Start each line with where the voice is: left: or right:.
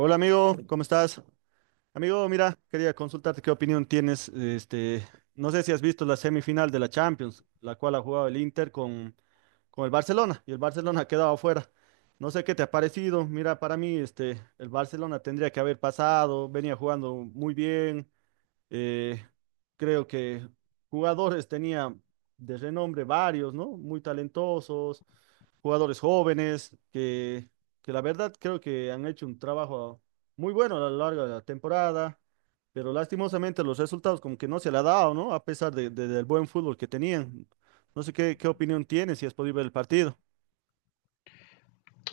right: Hola amigo, ¿cómo estás? Amigo, mira, quería consultarte qué opinión tienes. No sé si has visto la semifinal de la Champions, la cual ha jugado el Inter con el Barcelona, y el Barcelona ha quedado afuera. No sé qué te ha parecido. Mira, para mí, el Barcelona tendría que haber pasado, venía jugando muy bien. eh, Creo que jugadores tenía de renombre varios, ¿no? Muy talentosos jugadores jóvenes que la verdad creo que han hecho un trabajo muy bueno a lo largo de la temporada, pero lastimosamente los resultados como que no se le ha dado, ¿no? A pesar del buen fútbol que tenían. No sé qué opinión tienes, si has podido ver el partido.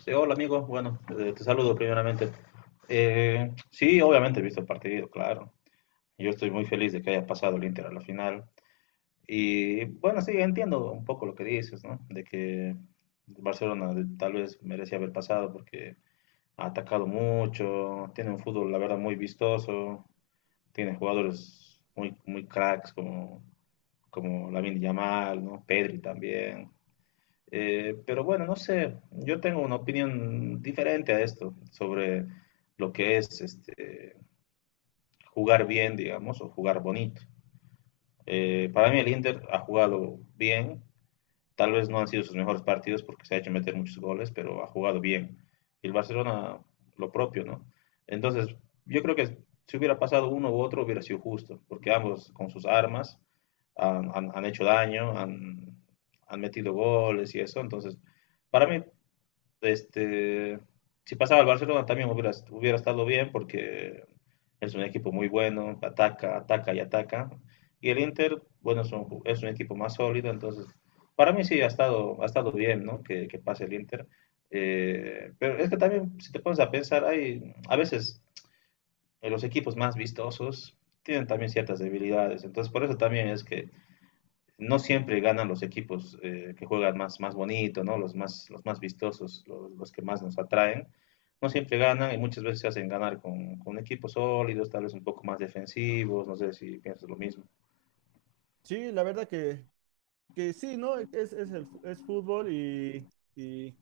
left: Sí, hola amigo, bueno, te saludo primeramente. Sí, obviamente he visto el partido, claro. Yo estoy muy feliz de que haya pasado el Inter a la final. Y bueno, sí, entiendo un poco lo que dices, ¿no? De que Barcelona tal vez merecía haber pasado porque ha atacado mucho, tiene un fútbol, la verdad, muy vistoso, tiene jugadores muy, muy cracks como, como Lamine Yamal, ¿no? Pedri también. Pero bueno, no sé, yo tengo una opinión diferente a esto sobre lo que es este, jugar bien, digamos, o jugar bonito. Para mí el Inter ha jugado bien, tal vez no han sido sus mejores partidos porque se ha hecho meter muchos goles, pero ha jugado bien. Y el Barcelona lo propio, ¿no? Entonces, yo creo que si hubiera pasado uno u otro hubiera sido justo, porque ambos con sus armas han hecho daño, han, han metido goles y eso. Entonces, para mí este, si pasaba al Barcelona también hubiera, hubiera estado bien porque es un equipo muy bueno, ataca, ataca y ataca. Y el Inter, bueno, es un equipo más sólido, entonces para mí sí ha estado bien, ¿no? Que pase el Inter. Pero es que también, si te pones a pensar, hay, a veces los equipos más vistosos tienen también ciertas debilidades, entonces por eso también es que no siempre ganan los equipos que juegan más, más bonito, ¿no? Los más vistosos, los que más nos atraen. No siempre ganan y muchas veces se hacen ganar con equipos sólidos, tal vez un poco más defensivos, no sé si piensas lo mismo.
right: Sí, la verdad que sí, ¿no? Es fútbol y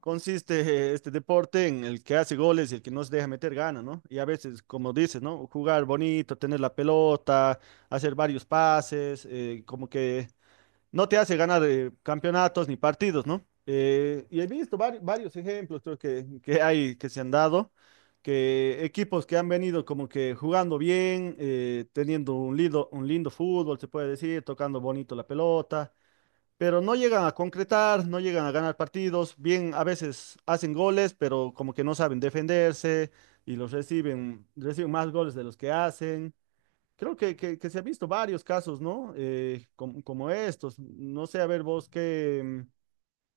right: consiste este deporte en el que hace goles y el que no se deja meter gana, ¿no? Y a veces, como dices, ¿no? Jugar bonito, tener la pelota, hacer varios pases, como que no te hace ganar campeonatos ni partidos, ¿no? Y he visto varios ejemplos. Creo que hay, que se han dado, que equipos que han venido como que jugando bien, teniendo un un lindo fútbol, se puede decir, tocando bonito la pelota, pero no llegan a concretar, no llegan a ganar partidos, bien, a veces hacen goles, pero como que no saben defenderse y los reciben más goles de los que hacen. Creo que se han visto varios casos, ¿no? Como estos. No sé, a ver vos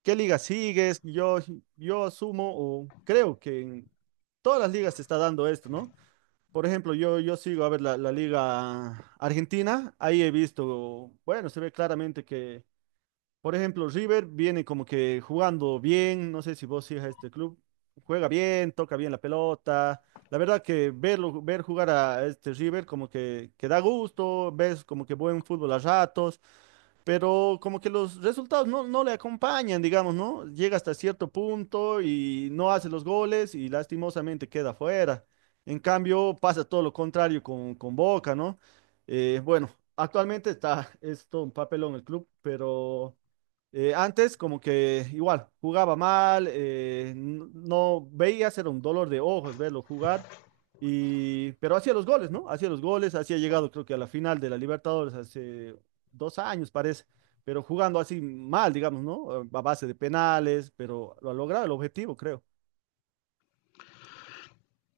right: qué liga sigues. Yo asumo o creo que en todas las ligas se está dando esto, ¿no? Por ejemplo, yo sigo a ver la Liga Argentina. Ahí he visto, bueno, se ve claramente que, por ejemplo, River viene como que jugando bien, no sé si vos sigas a este club, juega bien, toca bien la pelota. La verdad que verlo, ver jugar a este River como que da gusto, ves como que buen fútbol a ratos, pero como que los resultados no le acompañan, digamos, ¿no? Llega hasta cierto punto y no hace los goles y lastimosamente queda fuera. En cambio, pasa todo lo contrario con Boca, ¿no? Bueno, actualmente está, es todo un papelón el club, pero... antes como que igual jugaba mal, no veía, era un dolor de ojos verlo jugar, y pero hacía los goles, ¿no? Hacía los goles, hacía llegado creo que a la final de la Libertadores hace dos años, parece, pero jugando así mal, digamos, ¿no? A base de penales, pero lo ha logrado el objetivo, creo.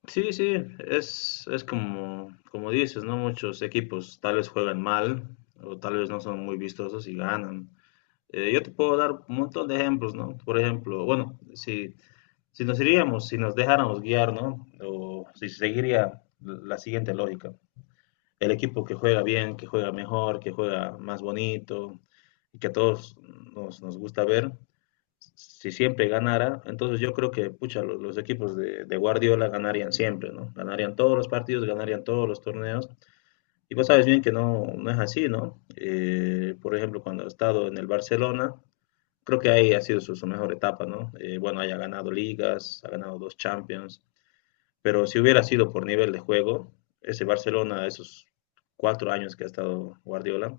left: Sí, sí, es como, como dices, ¿no? Muchos equipos tal vez juegan mal o tal vez no son muy vistosos y ganan. Yo te puedo dar un montón de ejemplos, ¿no? Por ejemplo, bueno, si nos iríamos, si nos dejáramos guiar, ¿no? O si seguiría la siguiente lógica. El equipo que juega bien, que juega mejor, que juega más bonito y que a todos nos, nos gusta ver, si siempre ganara, entonces yo creo que, pucha, los equipos de, Guardiola ganarían siempre, ¿no? Ganarían todos los partidos, ganarían todos los torneos. Y vos sabes bien que no, no es así, ¿no? Por ejemplo, cuando ha estado en el Barcelona, creo que ahí ha sido su, su mejor etapa, ¿no? Bueno, haya ganado ligas, ha ganado dos Champions, pero si hubiera sido por nivel de juego, ese Barcelona, esos cuatro años que ha estado Guardiola,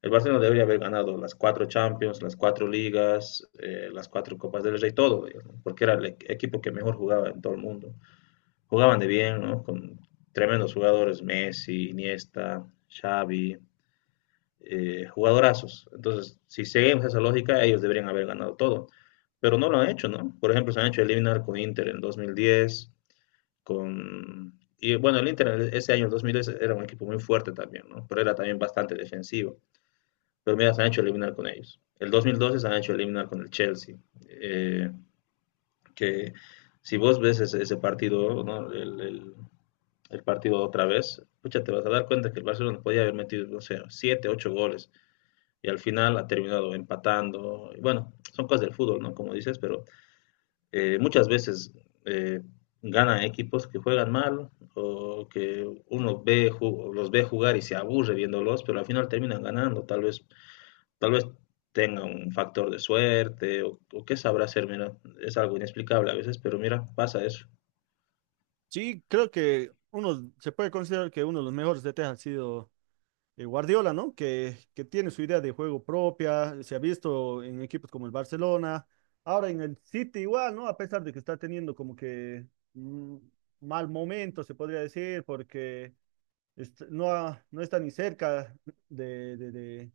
left: el Barcelona debería haber ganado las cuatro Champions, las cuatro Ligas, las cuatro Copas del Rey, todo, ¿no? Porque era el equipo que mejor jugaba en todo el mundo. Jugaban de bien, ¿no? Con tremendos jugadores, Messi, Iniesta, Xavi, jugadorazos. Entonces, si seguimos esa lógica, ellos deberían haber ganado todo. Pero no lo han hecho, ¿no? Por ejemplo, se han hecho eliminar con Inter en 2010, con... Y bueno, el Inter ese año, el 2010, era un equipo muy fuerte también, ¿no? Pero era también bastante defensivo. Pero mira, se han hecho eliminar con ellos. El 2012 se han hecho eliminar con el Chelsea. eh, que si vos ves ese, ese partido, ¿no? El partido otra vez, pucha, te vas a dar cuenta que el Barcelona podía haber metido, no sé, 7 8 goles y al final ha terminado empatando. Y bueno, son cosas del fútbol, ¿no? Como dices, pero muchas veces eh, ganan equipos que juegan mal o que uno ve, los ve jugar y se aburre viéndolos, pero al final terminan ganando. Tal vez tenga un factor de suerte o qué sabrá hacer, mira, es algo inexplicable a veces, pero mira, pasa eso.
right: Sí, creo que uno se puede considerar que uno de los mejores DT ha sido Guardiola, ¿no? Que tiene su idea de juego propia, se ha visto en equipos como el Barcelona, ahora en el City igual, ¿no? A pesar de que está teniendo como que mm, mal momento, se podría decir, porque no está ni cerca de, de- de-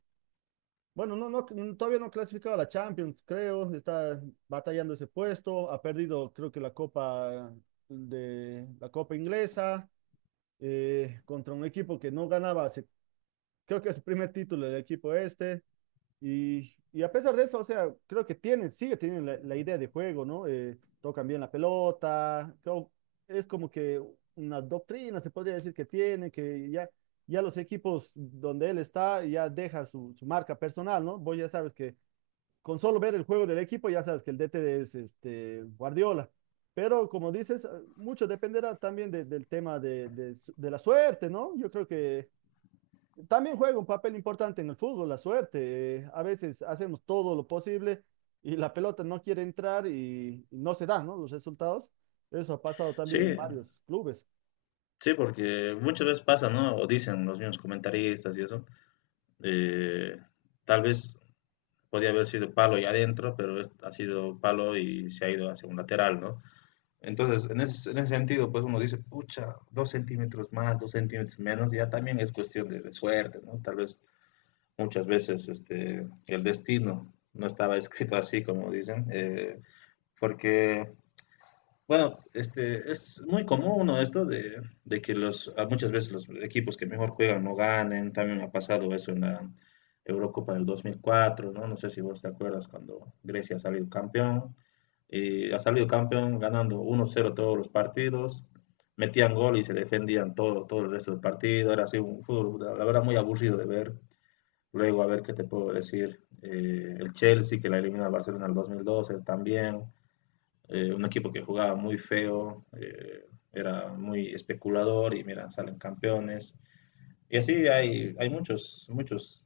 right: bueno, todavía no ha clasificado a la Champions, creo, está batallando ese puesto. Ha perdido creo que la Copa de la Copa Inglesa contra un equipo que no ganaba hace, creo que es su primer título, del equipo este. Y a pesar de eso, o sea, creo que tienen, sigue teniendo la idea de juego, ¿no? Tocan bien la pelota, creo, es como que una doctrina, se podría decir que tiene, ya los equipos donde él está ya deja su marca personal, ¿no? Vos ya sabes que con solo ver el juego del equipo ya sabes que el DT es este, Guardiola. Pero como dices, mucho dependerá también del tema de la suerte, ¿no? Yo creo que también juega un papel importante en el fútbol, la suerte. Eh, a veces hacemos todo lo posible y la pelota no quiere entrar y no se dan, ¿no? Los resultados. Eso ha pasado
left: Sí,
right: también en varios clubes.
left: sí, porque muchas veces pasa, ¿no? O dicen los mismos comentaristas y eso. eh, Tal vez podía haber sido palo y adentro, pero ha sido palo y se ha ido hacia un lateral, ¿no? Entonces, en ese sentido, pues uno dice, pucha, dos centímetros más, dos centímetros menos, ya también es cuestión de suerte, ¿no? Tal vez muchas veces el destino no estaba escrito así, como dicen, porque bueno, es muy común ¿no? Esto de que los, a muchas veces los equipos que mejor juegan no ganen. También ha pasado eso en la Eurocopa del 2004, ¿no? No sé si vos te acuerdas cuando Grecia ha salido campeón. Y ha salido campeón ganando 1-0 todos los partidos. Metían gol y se defendían todo, todo el resto del partido. Era así un fútbol, la verdad, muy aburrido de ver. Luego, a ver qué te puedo decir. El Chelsea, que la eliminó al Barcelona en el 2012, también un equipo que jugaba muy feo, era muy especulador y mira, salen campeones. Y así hay, hay muchos, muchos,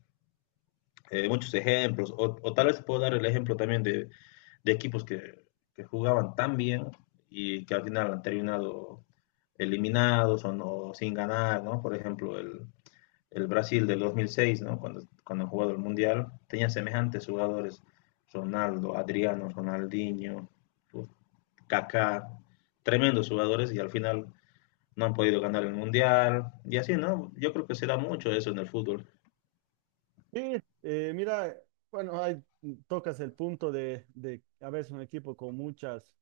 left: muchos ejemplos. O, tal vez puedo dar el ejemplo también de equipos que, jugaban tan bien y que al final han terminado eliminados o, no, sin ganar, ¿no? Por ejemplo, el Brasil del 2006, ¿no? Cuando, cuando han jugado el Mundial, tenía semejantes jugadores, Ronaldo, Adriano, Ronaldinho, Kaká, tremendos jugadores y al final no han podido ganar el Mundial y así, ¿no? Yo creo que se da mucho eso en el fútbol.
right: Y mira, bueno, ahí tocas el punto de a veces un equipo con muchas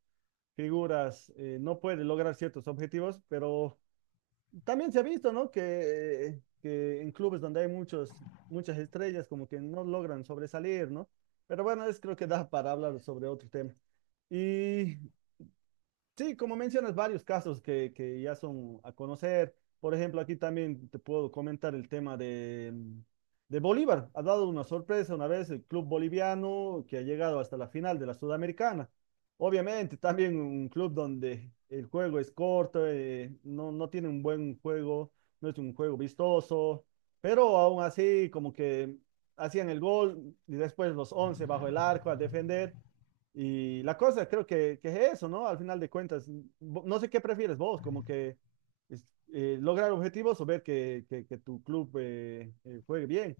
right: figuras no puede lograr ciertos objetivos, pero también se ha visto, ¿no? Que en clubes donde hay muchas estrellas como que no logran sobresalir, ¿no? Pero bueno, es creo que da para hablar sobre otro tema. Y sí, como mencionas, varios casos que ya son a conocer. Por ejemplo, aquí también te puedo comentar el tema de, de Bolívar. Ha dado una sorpresa una vez el club boliviano que ha llegado hasta la final de la Sudamericana. Obviamente, también un club donde el juego es corto, no tiene un buen juego, no es un juego vistoso, pero aún así como que hacían el gol y después los 11 bajo el arco a defender. Y la cosa creo que es eso, ¿no? Al final de cuentas, no sé qué prefieres vos, como que es- lograr objetivos o ver que tu club juegue bien.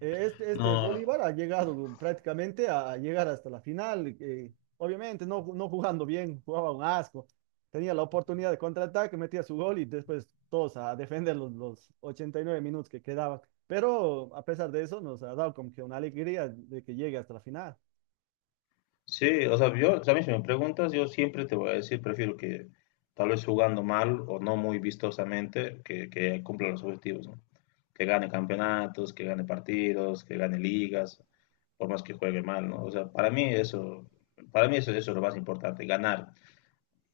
right: Este
left: No,
right: Bolívar ha llegado prácticamente a llegar hasta la final, obviamente no jugando bien, jugaba un asco. Tenía la oportunidad de contraataque, metía su gol y después todos a defender los 89 minutos que quedaban. Pero a pesar de eso, nos ha dado como que una alegría de que llegue hasta la final.
left: sí, o sea, yo, a mí si me preguntas, yo siempre te voy a decir, prefiero que tal vez jugando mal o no muy vistosamente, que cumpla los objetivos, ¿no? Que gane campeonatos, que gane partidos, que gane ligas, por más que juegue mal, ¿no? O sea, para mí eso, eso es lo más importante, ganar.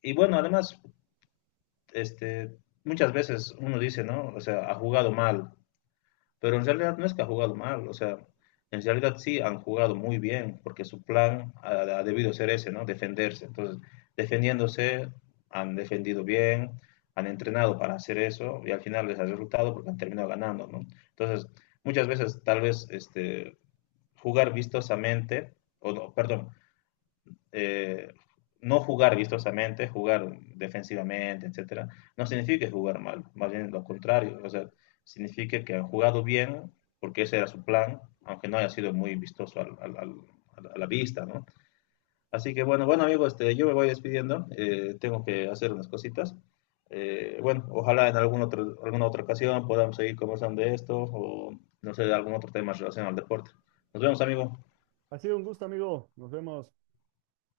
left: Y bueno, además, este, muchas veces uno dice, ¿no? O sea, ha jugado mal, pero en realidad no es que ha jugado mal, o sea, en realidad sí han jugado muy bien, porque su plan ha, ha debido ser ese, ¿no? Defenderse. Entonces, defendiéndose, han defendido bien, han entrenado para hacer eso y al final les ha resultado porque han terminado ganando, ¿no? Entonces, muchas veces tal vez jugar vistosamente, o no, perdón, eh, no jugar vistosamente, jugar defensivamente, etcétera, no significa jugar mal, más bien lo contrario, o sea, significa que han jugado bien porque ese era su plan, aunque no haya sido muy vistoso al, al, al, a la vista, ¿no? Así que bueno, bueno amigos, yo me voy despidiendo, tengo que hacer unas cositas. Bueno, ojalá en alguna otra ocasión podamos seguir conversando de esto o no sé, de algún otro tema relacionado al deporte. Nos vemos amigos.
right: Ha sido un gusto, amigo. Nos vemos.